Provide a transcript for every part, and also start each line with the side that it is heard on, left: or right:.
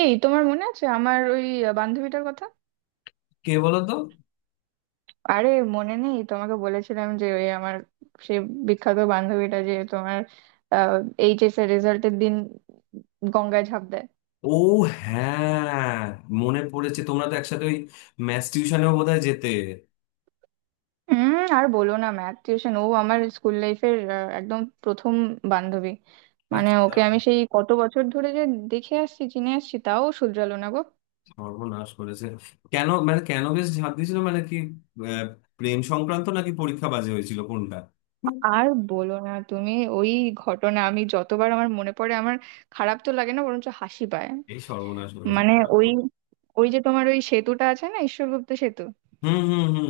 right: এই, তোমার মনে আছে আমার ওই বান্ধবীটার কথা?
left: কে বলো তো?
right: আরে, মনে নেই? তোমাকে বলেছিলাম যে ওই আমার, সে বিখ্যাত বান্ধবীটা যে তোমার এইচএস এর রেজাল্টের দিন গঙ্গায় ঝাঁপ দেয়।
left: ও, হ্যাঁ, মনে পড়েছে। তোমরা তো একসাথে ওই ম্যাথ টিউশনেও বোধহয় যেতে।
right: হুম, আর বলো না, ম্যাথ টিউশন ও আমার স্কুল লাইফের একদম প্রথম বান্ধবী। মানে
left: আচ্ছা।
right: ওকে আমি সেই কত বছর ধরে যে দেখে আসছি, চিনে আসছি, তাও শুধরালো না গো।
left: সর্বনাশ করেছে। কেন, মানে কেন বেশ ঝাঁপ দিয়েছিল, মানে কি? আহ, প্রেম সংক্রান্ত নাকি পরীক্ষা বাজে হয়েছিল, কোনটা? হুম।
right: আর বলো না, তুমি ওই ঘটনা আমি যতবার আমার মনে পড়ে আমার খারাপ তো লাগে না, বরঞ্চ হাসি পায়।
left: এই সর্বনাশ করেছে
right: মানে
left: কেন?
right: ওই ওই যে তোমার ওই সেতুটা আছে না, ঈশ্বরগুপ্ত সেতু।
left: হুম, হুম, হুম।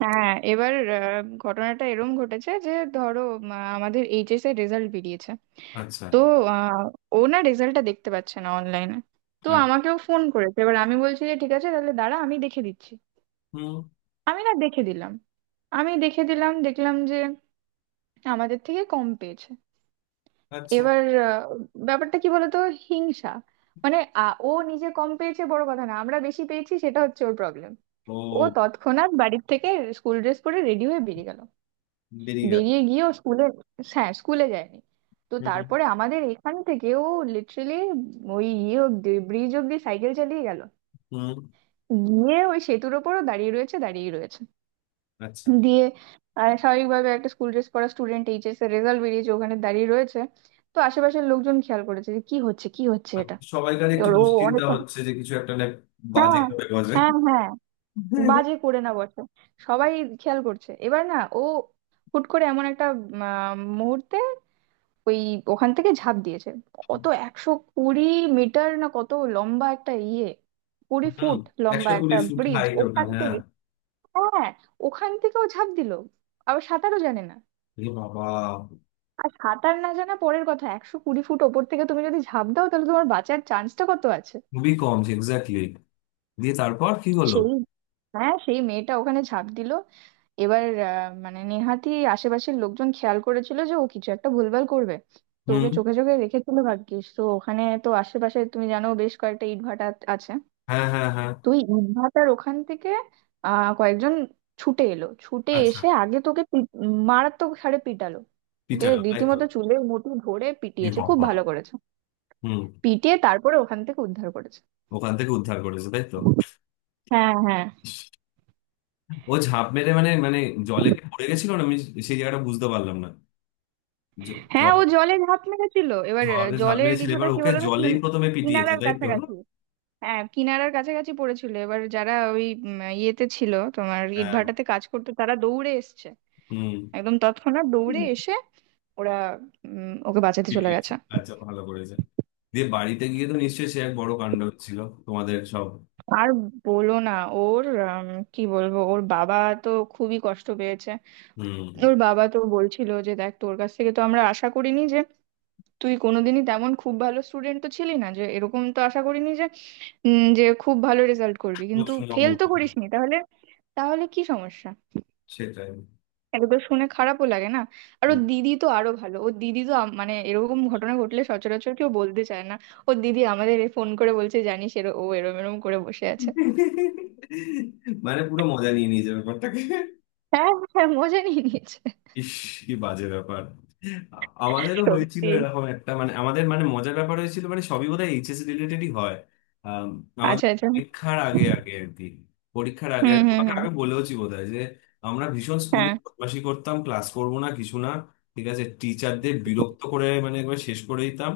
right: হ্যাঁ, এবার ঘটনাটা এরম ঘটেছে যে ধরো, আমাদের এইচএস এর রেজাল্ট বেরিয়েছে।
left: আচ্ছা।
right: তো আহ, ও না রেজাল্টটা দেখতে পাচ্ছে না অনলাইনে। তো
left: আ-
right: আমাকেও ফোন করেছে, এবার আমি বলছি যে ঠিক আছে তাহলে দাঁড়া আমি দেখে দিচ্ছি।
left: হুম।
right: আমি না দেখে দিলাম, আমি দেখে দিলাম, দেখলাম যে আমাদের থেকে কম পেয়েছে।
left: আচ্ছা।
right: এবার আহ, ব্যাপারটা কি বলতো, হিংসা। মানে ও নিজে কম পেয়েছে বড় কথা না, আমরা বেশি পেয়েছি সেটা হচ্ছে ওর প্রবলেম। ও
left: ও।
right: তৎক্ষণাৎ বাড়ির থেকে স্কুল ড্রেস পরে রেডি হয়ে বেরিয়ে গেল।
left: বেরিয়ে গেল।
right: বেরিয়ে গিয়ে ও স্কুলে, হ্যাঁ, স্কুলে যায়নি। তো
left: হুম, হুম,
right: তারপরে আমাদের এখান থেকে ও লিটারেলি ওই ইয়ে অব্দি, ব্রিজ অব্দি সাইকেল চালিয়ে গেল।
left: হুম।
right: গিয়ে ওই সেতুর ওপরও দাঁড়িয়ে রয়েছে দাঁড়িয়ে রয়েছে।
left: আচ্ছা।
right: দিয়ে স্বাভাবিকভাবে একটা স্কুল ড্রেস পরা স্টুডেন্ট, এইচএস এর রেজাল্ট বেরিয়েছে, ওখানে দাঁড়িয়ে রয়েছে। তো আশেপাশের লোকজন খেয়াল করেছে যে কি হচ্ছে কি হচ্ছে এটা।
left: সবাইকার একটু
right: এবার ও
left: দুশ্চিন্তা
right: অনেকক্ষণ,
left: হচ্ছে যে কিছু একটা না বাজে
right: হ্যাঁ
left: করে, বাজে।
right: হ্যাঁ হ্যাঁ, বাজে করে না বটে, সবাই খেয়াল করছে। এবার না ও হুট করে এমন একটা মুহূর্তে ওই ওখান থেকে ঝাঁপ দিয়েছে। কত 120 মিটার, না কত লম্বা একটা ইয়ে, কুড়ি
left: হুম।
right: ফুট লম্বা
left: 120
right: একটা
left: ফুট
right: ব্রিজ,
left: হাইট ওটা,
right: ওখান
left: হ্যাঁ।
right: থেকে। হ্যাঁ, ওখান থেকেও ঝাঁপ দিল, আবার সাঁতারও জানে না।
left: এ বাবা।
right: আর সাঁতার না জানা পরের কথা, 120 ফুট ওপর থেকে তুমি যদি ঝাঁপ দাও তাহলে তোমার বাঁচার চান্সটা কত আছে?
left: খুবই কম, এক্স্যাক্টলি। দিয়ে তারপর কি হলো?
right: সেই, হ্যাঁ সেই মেয়েটা ওখানে ঝাঁপ দিল। এবার মানে নেহাতি আশেপাশের লোকজন খেয়াল করেছিল যে ও কিছু একটা ভুলভাল করবে। তো ওকে
left: হুম।
right: চোখে চোখে রেখেছিল, ভাগ্যিস। তো ওখানে তো আশেপাশে তুমি জানো বেশ কয়েকটা ইটভাটা আছে।
left: হ্যাঁ, হ্যাঁ, হ্যাঁ।
right: তো ওই ইটভাটার ওখান থেকে কয়েকজন ছুটে এলো, ছুটে
left: আচ্ছা।
right: এসে মারাত্মক হারে পিটালো। ওকে
left: পিটালো, তাই তো।
right: রীতিমতো চুলের মুঠি ধরে
left: এ
right: পিটিয়েছে, খুব
left: বাবা।
right: ভালো করেছে।
left: হুম।
right: পিটিয়ে তারপরে ওখান থেকে উদ্ধার করেছে।
left: ওখান থেকে উদ্ধার করেছে, তাই তো।
right: হ্যাঁ হ্যাঁ
left: ও ঝাঁপ মেরে মানে মানে জলে কি পড়ে গেছিল, না আমি সেই জায়গাটা বুঝতে পারলাম না।
right: হ্যাঁ,
left: জল।
right: ও জলে ঝাঁপ মেরেছিল। এবার
left: জলে ঝাঁপ
right: জলের
left: মেরেছিল,
right: কিছুটা
left: এবার
right: কি
left: ওকে
right: বলো না,
left: জলেই প্রথমে পিটিয়েছে,
right: কিনারার
left: তাই তো।
right: কাছাকাছি। হ্যাঁ, কিনারার কাছাকাছি পড়েছিল। এবার যারা ওই ইয়েতে ছিল, তোমার
left: হ্যাঁ।
right: ইটভাটাতে কাজ করতো, তারা দৌড়ে এসছে।
left: হুম।
right: একদম তৎক্ষণাৎ দৌড়ে এসে ওরা ওকে বাঁচাতে চলে
left: পিটিয়েছে।
right: গেছে।
left: আচ্ছা, ভালো করেছে। দিয়ে বাড়িতে গিয়ে তো নিশ্চয়ই সে এক বড় কাণ্ড ছিল তোমাদের সব।
right: আর বলো না, ওর কি বলবো, ওর বাবা তো খুবই কষ্ট পেয়েছে।
left: হুম।
right: ওর বাবা তো বলছিল যে দেখ, তোর কাছ থেকে তো আমরা আশা করিনি যে তুই কোনোদিনই, তেমন খুব ভালো স্টুডেন্ট তো ছিলি না, যে এরকম তো আশা করিনি যে যে খুব ভালো রেজাল্ট করবি, কিন্তু
left: প্রচুর
right: ফেল
left: নম্বর
right: তো
left: পাবে।
right: করিসনি, তাহলে। তাহলে কি সমস্যা?
left: সেটাই।
right: এগুলো শুনে খারাপও লাগে না। আর ওর
left: হুম।
right: দিদি তো আরো ভালো, ওর দিদি তো মানে এরকম ঘটনা ঘটলে সচরাচর কেউ বলতে চায় না। ওর দিদি আমাদের এ ফোন করে বলছে, জানিস, এর ও এরম এরম করে বসে আছে।
left: মানে পুরো মজা নিয়ে নিয়েছে ব্যাপারটাকে।
right: হ্যাঁ হ্যাঁ, মজা নিয়ে নিয়েছে।
left: ইস, কি বাজে ব্যাপার। আ- আমাদেরও হয়েছিল
right: সত্যি।
left: এরকম একটা, মানে আমাদের মানে মজার ব্যাপার হয়েছিল, মানে সবই বোধহয় এইচএস রিলেটেডই হয়। আম, আমাদের
right: আচ্ছা আচ্ছা।
left: পরীক্ষার আগে আগে আর কি।
right: হুম হুম
left: তোমাকে
right: হুম।
left: আগে বলেওছি বোধহয় যে আমরা ভীষণ স্কুলে
right: হ্যাঁ।
left: বদমাশি করতাম, ক্লাস করবো না কিছু না। ঠিক আছে, টিচারদের বিরক্ত করে মানে একবার শেষ করে দিতাম।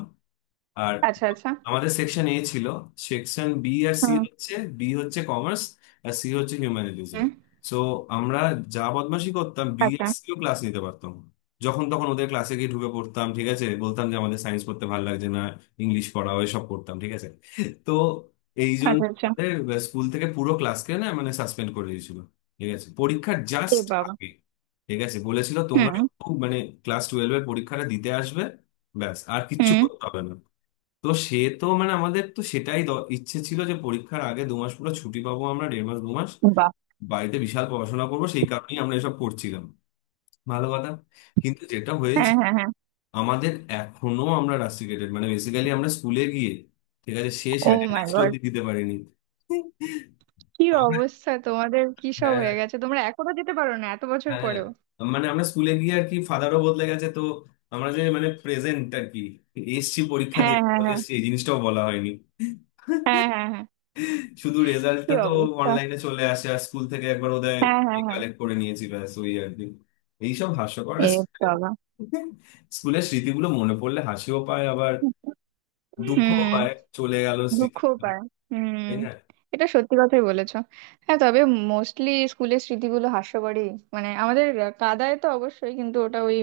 left: আর
right: আচ্ছা আচ্ছা।
left: আমাদের সেকশন এ ছিল। সেকশন বি আর সি
right: হুম
left: হচ্ছে, বি হচ্ছে কমার্স, আর সি হচ্ছে হিউম্যানিটিজ।
right: হুম।
left: সো আমরা যা বদমাশি করতাম, বি আর
right: আচ্ছা
left: সিও ক্লাস নিতে পারতাম না। যখন তখন ওদের ক্লাসে গিয়ে ঢুকে পড়তাম, ঠিক আছে, বলতাম যে আমাদের সায়েন্স পড়তে ভালো লাগছে না, ইংলিশ পড়াও, এসব করতাম ঠিক আছে। তো এই জন্য
right: আচ্ছা আচ্ছা।
left: আমাদের স্কুল থেকে পুরো ক্লাসকে না মানে সাসপেন্ড করে দিয়েছিল। ঠিক আছে, পরীক্ষার
right: এ
left: জাস্ট
right: বাবা।
left: আগে। ঠিক আছে, বলেছিল তোমরা
right: হুম
left: শুধু মানে ক্লাস টুয়েলভ এর পরীক্ষাটা দিতে আসবে, ব্যাস আর কিচ্ছু
right: হুম।
left: করতে হবে না। তো সে তো মানে আমাদের তো সেটাই ইচ্ছে ছিল যে পরীক্ষার আগে দু মাস পুরো ছুটি পাবো আমরা, দেড় মাস দু মাস
right: বাহ।
left: বাড়িতে বিশাল পড়াশোনা করবো, সেই কারণেই আমরা এসব করছিলাম। ভালো কথা। কিন্তু যেটা
right: হ্যাঁ
left: হয়েছে
right: হ্যাঁ হ্যাঁ।
left: আমাদের, এখনো আমরা রাস্টিকেটেড মানে বেসিক্যালি আমরা স্কুলে গিয়ে ঠিক আছে শেষ
right: ও মাই
left: অ্যাটেন্ডেন্স
right: গড।
left: অব্দি দিতে পারিনি।
right: কি
left: আমরা,
right: অবস্থা তোমাদের, কি সব
left: হ্যাঁ,
right: হয়ে গেছে, তোমরা এখনো যেতে পারো না এত বছর
left: হ্যাঁ, হ্যাঁ।
right: পরেও?
left: মানে আমরা স্কুলে গিয়ে আর কি, ফাদারও বদলে গেছে তো, আমরা যে মানে প্রেজেন্ট আর কি এসছি পরীক্ষা দিয়ে
right: হ্যাঁ হ্যাঁ হ্যাঁ।
left: এসছি এই জিনিসটাও বলা হয়নি।
right: হ্যাঁ হ্যাঁ হ্যাঁ।
left: শুধু
right: কি
left: রেজাল্টটা তো
right: অবস্থা।
left: অনলাইনে চলে আসে আর স্কুল থেকে একবার ওদের
right: হ্যাঁ হ্যাঁ হ্যাঁ।
left: কালেক্ট করে নিয়েছি, ব্যাস ওই আর কি। এইসব হাস্যকর
right: এ বাবা।
left: স্কুলের স্মৃতিগুলো মনে পড়লে হাসিও পায়, আবার দুঃখ
right: হুম।
left: হয়। চলে গেল
right: দুঃখ
left: স্মৃতি,
right: পায়। হুম।
left: তাই না।
right: এটা সত্যি কথাই বলেছো। হ্যাঁ তবে মোস্টলি স্কুলের স্মৃতিগুলো হাস্যকরই, মানে আমাদের কাদায় তো অবশ্যই, কিন্তু ওটা ওই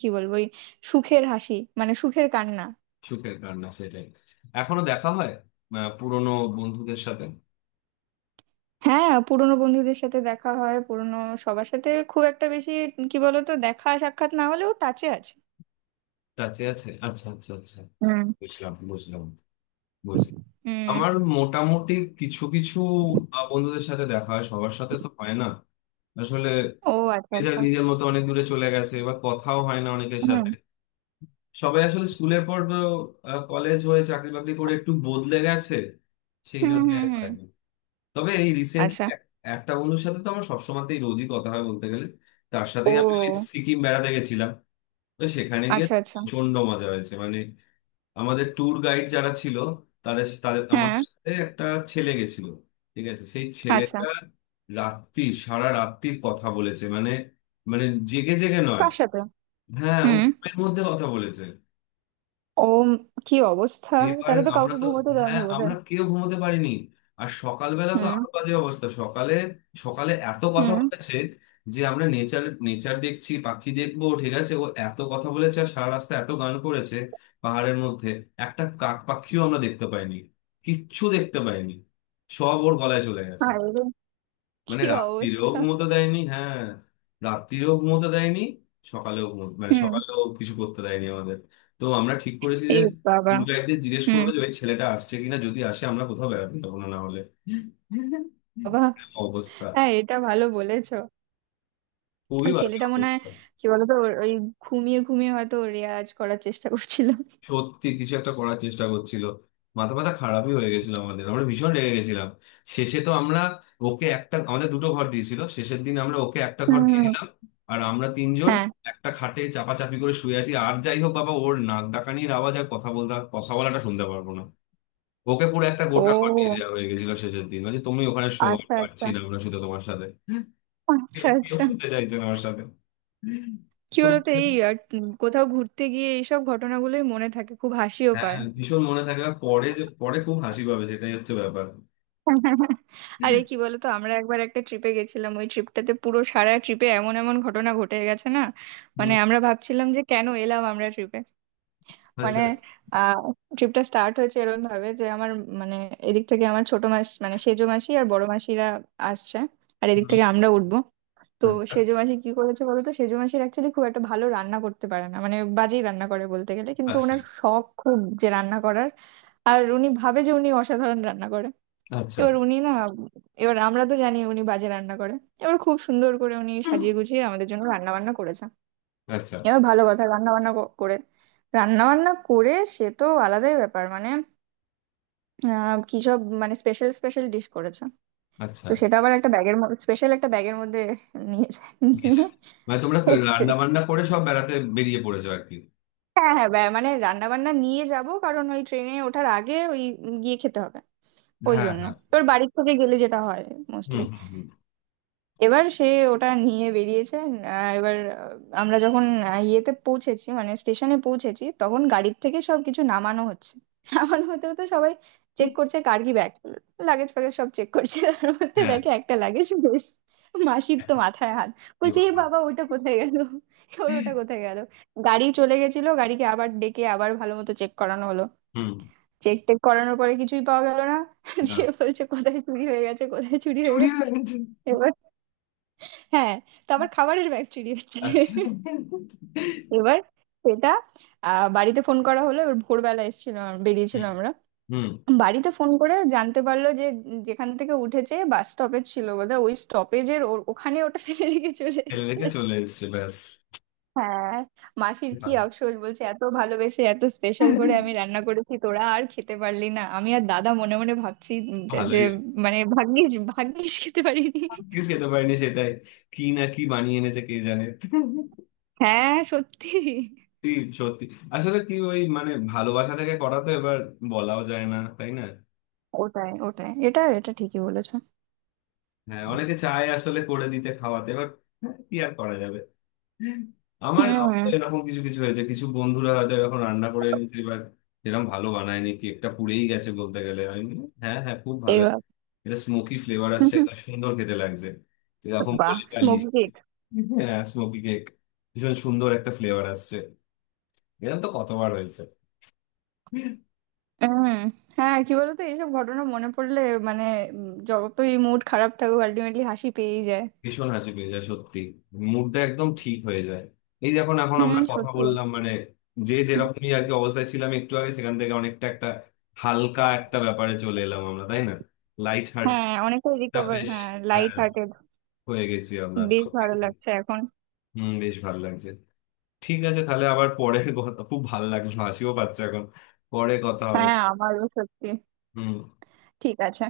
right: কি বলবো, ওই সুখের হাসি, মানে সুখের কান্না।
left: সুখের কান্না, সেটাই। এখনো দেখা হয় পুরনো বন্ধুদের সাথে।
right: হ্যাঁ, পুরোনো বন্ধুদের সাথে দেখা হয়, পুরোনো সবার সাথে খুব একটা বেশি কি বলতো দেখা সাক্ষাৎ না হলেও, টাচে আছে।
left: টাচে আছে। আচ্ছা, আচ্ছা, আচ্ছা।
right: হুম
left: বুঝলাম, বুঝলাম, বুঝলাম।
right: হুম।
left: আমার মোটামুটি কিছু কিছু বন্ধুদের সাথে দেখা হয়, সবার সাথে তো হয় না আসলে।
right: ও আচ্ছা
left: নিজের
right: আচ্ছা।
left: নিজের মতো অনেক দূরে চলে গেছে বা কথাও হয় না অনেকের
right: হুম
left: সাথে। সবাই আসলে স্কুলের পর কলেজ হয়ে চাকরি বাকরি করে একটু বদলে গেছে, সেই
right: হুম
left: জন্য
right: হুম
left: আর
right: হুম।
left: হয়নি। তবে এই রিসেন্টলি
right: আচ্ছা।
left: একটা বন্ধুর সাথে তো আমার সবসময়তেই রোজই কথা হয় বলতে গেলে, তার সাথেই আমি ওই
right: ও
left: সিকিম বেড়াতে গেছিলাম। তো সেখানে গিয়ে
right: আচ্ছা আচ্ছা।
left: প্রচন্ড মজা হয়েছে মানে। আমাদের ট্যুর গাইড যারা ছিল তাদের তাদের
right: হ্যাঁ।
left: আমাদের সাথে একটা ছেলে গেছিল ঠিক আছে, সেই
right: আচ্ছা।
left: ছেলেটা রাত্রি সারা রাত্রির কথা বলেছে মানে। মানে জেগে জেগে নয়,
right: কার সাথে?
left: হ্যাঁ, ও
right: হুম।
left: ঘুমের মধ্যে কথা বলেছে।
right: ও, কি অবস্থা।
left: এবার
right: তাহলে তো
left: আমরা
right: কাউকে
left: তো,
right: ঘুমোতে দেয়নি
left: হ্যাঁ,
right: বোধহয়।
left: আমরা কেউ ঘুমোতে পারিনি। আর সকালবেলা তো
right: হুম
left: আরো বাজে অবস্থা, সকালে সকালে এত কথা
right: হুম।
left: বলেছে যে আমরা নেচার নেচার দেখছি, পাখি দেখবো ঠিক আছে, ও এত কথা বলেছে আর সারা রাস্তা এত গান করেছে পাহাড়ের মধ্যে, একটা কাক পাখিও আমরা দেখতে পাইনি, কিচ্ছু দেখতে পাইনি, সব ওর গলায় চলে গেছে।
right: আরে রে,
left: মানে
right: কি
left: রাত্তিরেও
right: অবস্থা।
left: ঘুমোতে দেয়নি, হ্যাঁ, রাত্তিরেও ঘুমোতে দেয়নি, সকালেও ঘুমো মানে
right: হুম।
left: সকালেও কিছু করতে দেয়নি আমাদের। তো আমরা ঠিক করেছি
right: এ
left: যে
right: বাবা।
left: ট্যুর গাইডদের জিজ্ঞেস
right: হুম।
left: করবে যে ওই ছেলেটা আসছে কিনা, যদি আসে আমরা কোথাও বেড়াতে যাবো না, না হলে
right: বাবা।
left: অবস্থা।
right: হ্যাঁ, এটা ভালো বলেছো।
left: খুবই
right: ওই
left: বাজে
right: ছেলেটা মনে হয়,
left: অবস্থা।
right: কি বলতো ওর ওই, ঘুমিয়ে ঘুমিয়ে হয়তো ওর রেয়াজ করার চেষ্টা করছিল।
left: সত্যি কিছু একটা করার চেষ্টা করছিল। মাথা মাথা খারাপই হয়ে গেছিল আমাদের, আমরা ভীষণ রেগে গেছিলাম। শেষে তো আমরা, ওকে একটা আমাদের দুটো ঘর দিয়েছিল শেষের দিন, আমরা ওকে একটা ঘর দিয়ে
right: হুম।
left: দিলাম। আর আমরা তিনজন
right: হ্যাঁ।
left: একটা খাটে চাপাচাপি করে শুয়ে আছি, আর যাই হোক বাবা ওর নাক ডাকানির আওয়াজ আর কথা বলতে, কথা বলাটা শুনতে পারবো না। ওকে পুরো একটা গোটা ঘর দিয়ে
right: ও
left: দেওয়া হয়ে গেছিল শেষের দিন, মানে তুমি ওখানে শোয়া
right: আচ্ছা
left: পারছি
right: আচ্ছা।
left: না আমরা, শুধু তোমার সাথে কেউ
right: আচ্ছা
left: কেউ
right: আচ্ছা।
left: শুনতে চাইছে না আমার সাথে।
right: কি
left: তুমি,
right: বলতো, এই আর কোথাও ঘুরতে গিয়ে এইসব ঘটনাগুলোই মনে থাকে, খুব হাসিও
left: হ্যাঁ,
right: পায়।
left: হ্যাঁ, ভীষণ মনে থাকবে আর পরে যে পরে খুব হাসি পাবে সেটাই হচ্ছে ব্যাপার।
right: আরে কি বলতো, আমরা একবার একটা ট্রিপে গেছিলাম, ওই ট্রিপটাতে পুরো সারা ট্রিপে এমন এমন ঘটনা ঘটে গেছে না, মানে
left: হুম,
right: আমরা ভাবছিলাম যে কেন এলাম আমরা ট্রিপে। মানে
left: আচ্ছা।
right: আহ ট্রিপটা স্টার্ট হয়েছে এরকম ভাবে যে আমার মানে, এদিক থেকে আমার ছোট মাস, মানে সেজো মাসি আর বড় মাসিরা আসছে, আর এদিক
left: হুম,
right: থেকে আমরা উঠবো। তো সেজো মাসি কি করেছে বলো তো, সেজো মাসির অ্যাকচুয়ালি খুব একটা ভালো রান্না করতে পারে না, মানে বাজেই রান্না করে বলতে গেলে, কিন্তু
left: আচ্ছা,
right: ওনার শখ খুব যে রান্না করার। আর উনি ভাবে যে উনি অসাধারণ রান্না করে।
left: আচ্ছা।
right: এবার উনি না, এবার আমরা তো জানি উনি বাজে রান্না করে। এবার খুব সুন্দর করে উনি
left: হুম,
right: সাজিয়ে গুছিয়ে আমাদের জন্য রান্না বান্না করেছে।
left: আচ্ছা,
right: এবার ভালো কথা, রান্না বান্না করে, রান্না বান্না করে সে তো আলাদাই ব্যাপার, মানে কি সব, মানে স্পেশাল স্পেশাল ডিশ করেছে।
left: আচ্ছা।
right: তো সেটা আবার একটা ব্যাগের, স্পেশাল একটা ব্যাগের মধ্যে নিয়ে যায়,
left: বেশ।
right: নিয়ে
left: মানে তোমরা
right: এসছে।
left: রান্না বান্না করে সব বেড়াতে বেরিয়ে পড়েছো আর কি।
right: হ্যাঁ হ্যাঁ, মানে রান্না বান্না নিয়ে যাব কারণ ওই ট্রেনে ওঠার আগে ওই গিয়ে খেতে হবে, ওই
left: হ্যাঁ,
right: জন্য,
left: হ্যাঁ।
right: তোর বাড়ির থেকে গেলে যেটা হয়
left: হুম,
right: মোস্টলি।
left: হুম, হুম।
right: এবার সে ওটা নিয়ে বেরিয়েছে। এবার আমরা যখন ইয়েতে পৌঁছেছি, মানে স্টেশনে পৌঁছেছি, তখন গাড়ির থেকে সবকিছু নামানো হচ্ছে। নামানো হতে হতে সবাই চেক
left: হুম,
right: করছে, কার কি ব্যাগ, লাগেজ ফ্যাগেজ সব চেক করছে, তার মধ্যে
left: হ্যাঁ।
right: দেখে একটা লাগেজ বেশ, মাসির তো মাথায় হাত।
left: এ
right: বলছে এ
left: বাবা।
right: বাবা ওটা কোথায় গেল, ওর ওটা কোথায় গেল। গাড়ি চলে গেছিল, গাড়িকে আবার ডেকে আবার ভালো মতো চেক করানো হলো।
left: হুম।
right: চেক টেক করানোর পরে কিছুই পাওয়া গেল না।
left: না,
right: দিয়ে বলছে কোথায় চুরি হয়ে গেছে, কোথায় চুরি হয়ে
left: চুরি
right: গেছে।
left: হয়ে গেছে।
right: হ্যাঁ, তো আবার খাবারের ব্যাগ চুরি হচ্ছে।
left: আচ্ছা।
right: এবার সেটা বাড়িতে ফোন করা হলো। এবার ভোরবেলা এসেছিল, বেরিয়েছিল
left: হুম,
right: আমরা।
left: হুম।
right: বাড়িতে ফোন করে জানতে পারলো যে যেখান থেকে উঠেছে, বাস স্টপেজ ছিল বোধহয়, ওই স্টপেজের ওখানে ওটা ফেলে রেখে চলে
left: ফেলে
right: এসেছে।
left: রেখে চলে এসছে, ব্যাস।
right: হ্যাঁ। মাসির কি আফসোস, বলছে এত ভালোবেসে, এত স্পেশাল করে আমি রান্না করেছি, তোরা আর খেতে পারলি না। আমি আর দাদা মনে মনে ভাবছি যে
left: ভালোই।
right: মানে ভাগ্যিস, ভাগ্যিস খেতে পারিনি।
left: কিছু খেতে পারিনি, সেটাই। কি না কি বানিয়ে এনেছে কে জানে।
right: হ্যাঁ সত্যি।
left: সত্যি। সত্যি। আসলে কি ওই মানে ভালোবাসা থেকে করা তো এবার, বলাও যায় না, তাই না।
right: ওটাই ওটাই এটা এটা ঠিকই বলেছো।
left: হ্যাঁ, অনেকে চায় আসলে করে দিতে, খাওয়াতে এবার। হ্যাঁ, কি আর করা যাবে। আমার আমার তো
right: হুম।
left: এরকম কিছু কিছু হয়েছে, কিছু বন্ধুরা হয়তো এখন রান্না করে এনেছে এবার এরকম, ভালো বানায়নি, কেকটা পুড়েই গেছে বলতে গেলে, আমি বলি, হ্যাঁ, হ্যাঁ, খুব ভালো হয়েছে।
right: এবার,
left: এটা স্মোকি ফ্লেভার আসছে, একটা সুন্দর খেতে লাগছে, এরকম
right: বাহ
left: বলে চালিয়ে দিচ্ছি।
right: স্মোকিং।
left: হ্যাঁ, স্মোকি কেক। ভীষণ সুন্দর একটা ফ্লেভার আসছে। এরকম তো কতবার হয়েছে।
right: হুম। হ্যাঁ কি বলতো, এইসব ঘটনা মনে পড়লে মানে, যতই মুড খারাপ থাকুক আলটিমেটলি হাসি পেয়েই যায়।
left: ভীষণ হাসি পেয়ে যায় সত্যি, মুডটা একদম ঠিক হয়ে যায়। এই যখন এখন
right: হুম
left: আমরা কথা
right: সত্যি।
left: বললাম মানে, যে যেরকমই আর কি অবস্থায় ছিলাম একটু আগে, সেখান থেকে অনেকটা একটা হালকা একটা ব্যাপারে চলে এলাম আমরা, তাই না। লাইট
right: হ্যাঁ
left: হার্টটা,
right: অনেকটাই রিকভার,
left: বেশ,
right: হ্যাঁ
left: হ্যাঁ,
right: লাইট হার্টেড।
left: হয়ে গেছি আমরা
right: বেশ
left: সত্যি।
right: ভালো লাগছে এখন।
left: হম, বেশ ভালো লাগছে। ঠিক আছে তাহলে আবার পরে কথা, খুব ভালো লাগলো, হাসিও পাচ্ছে এখন, পরে কথা হবে।
right: হ্যাঁ আমারও সত্যি।
left: হম।
right: ঠিক আছে।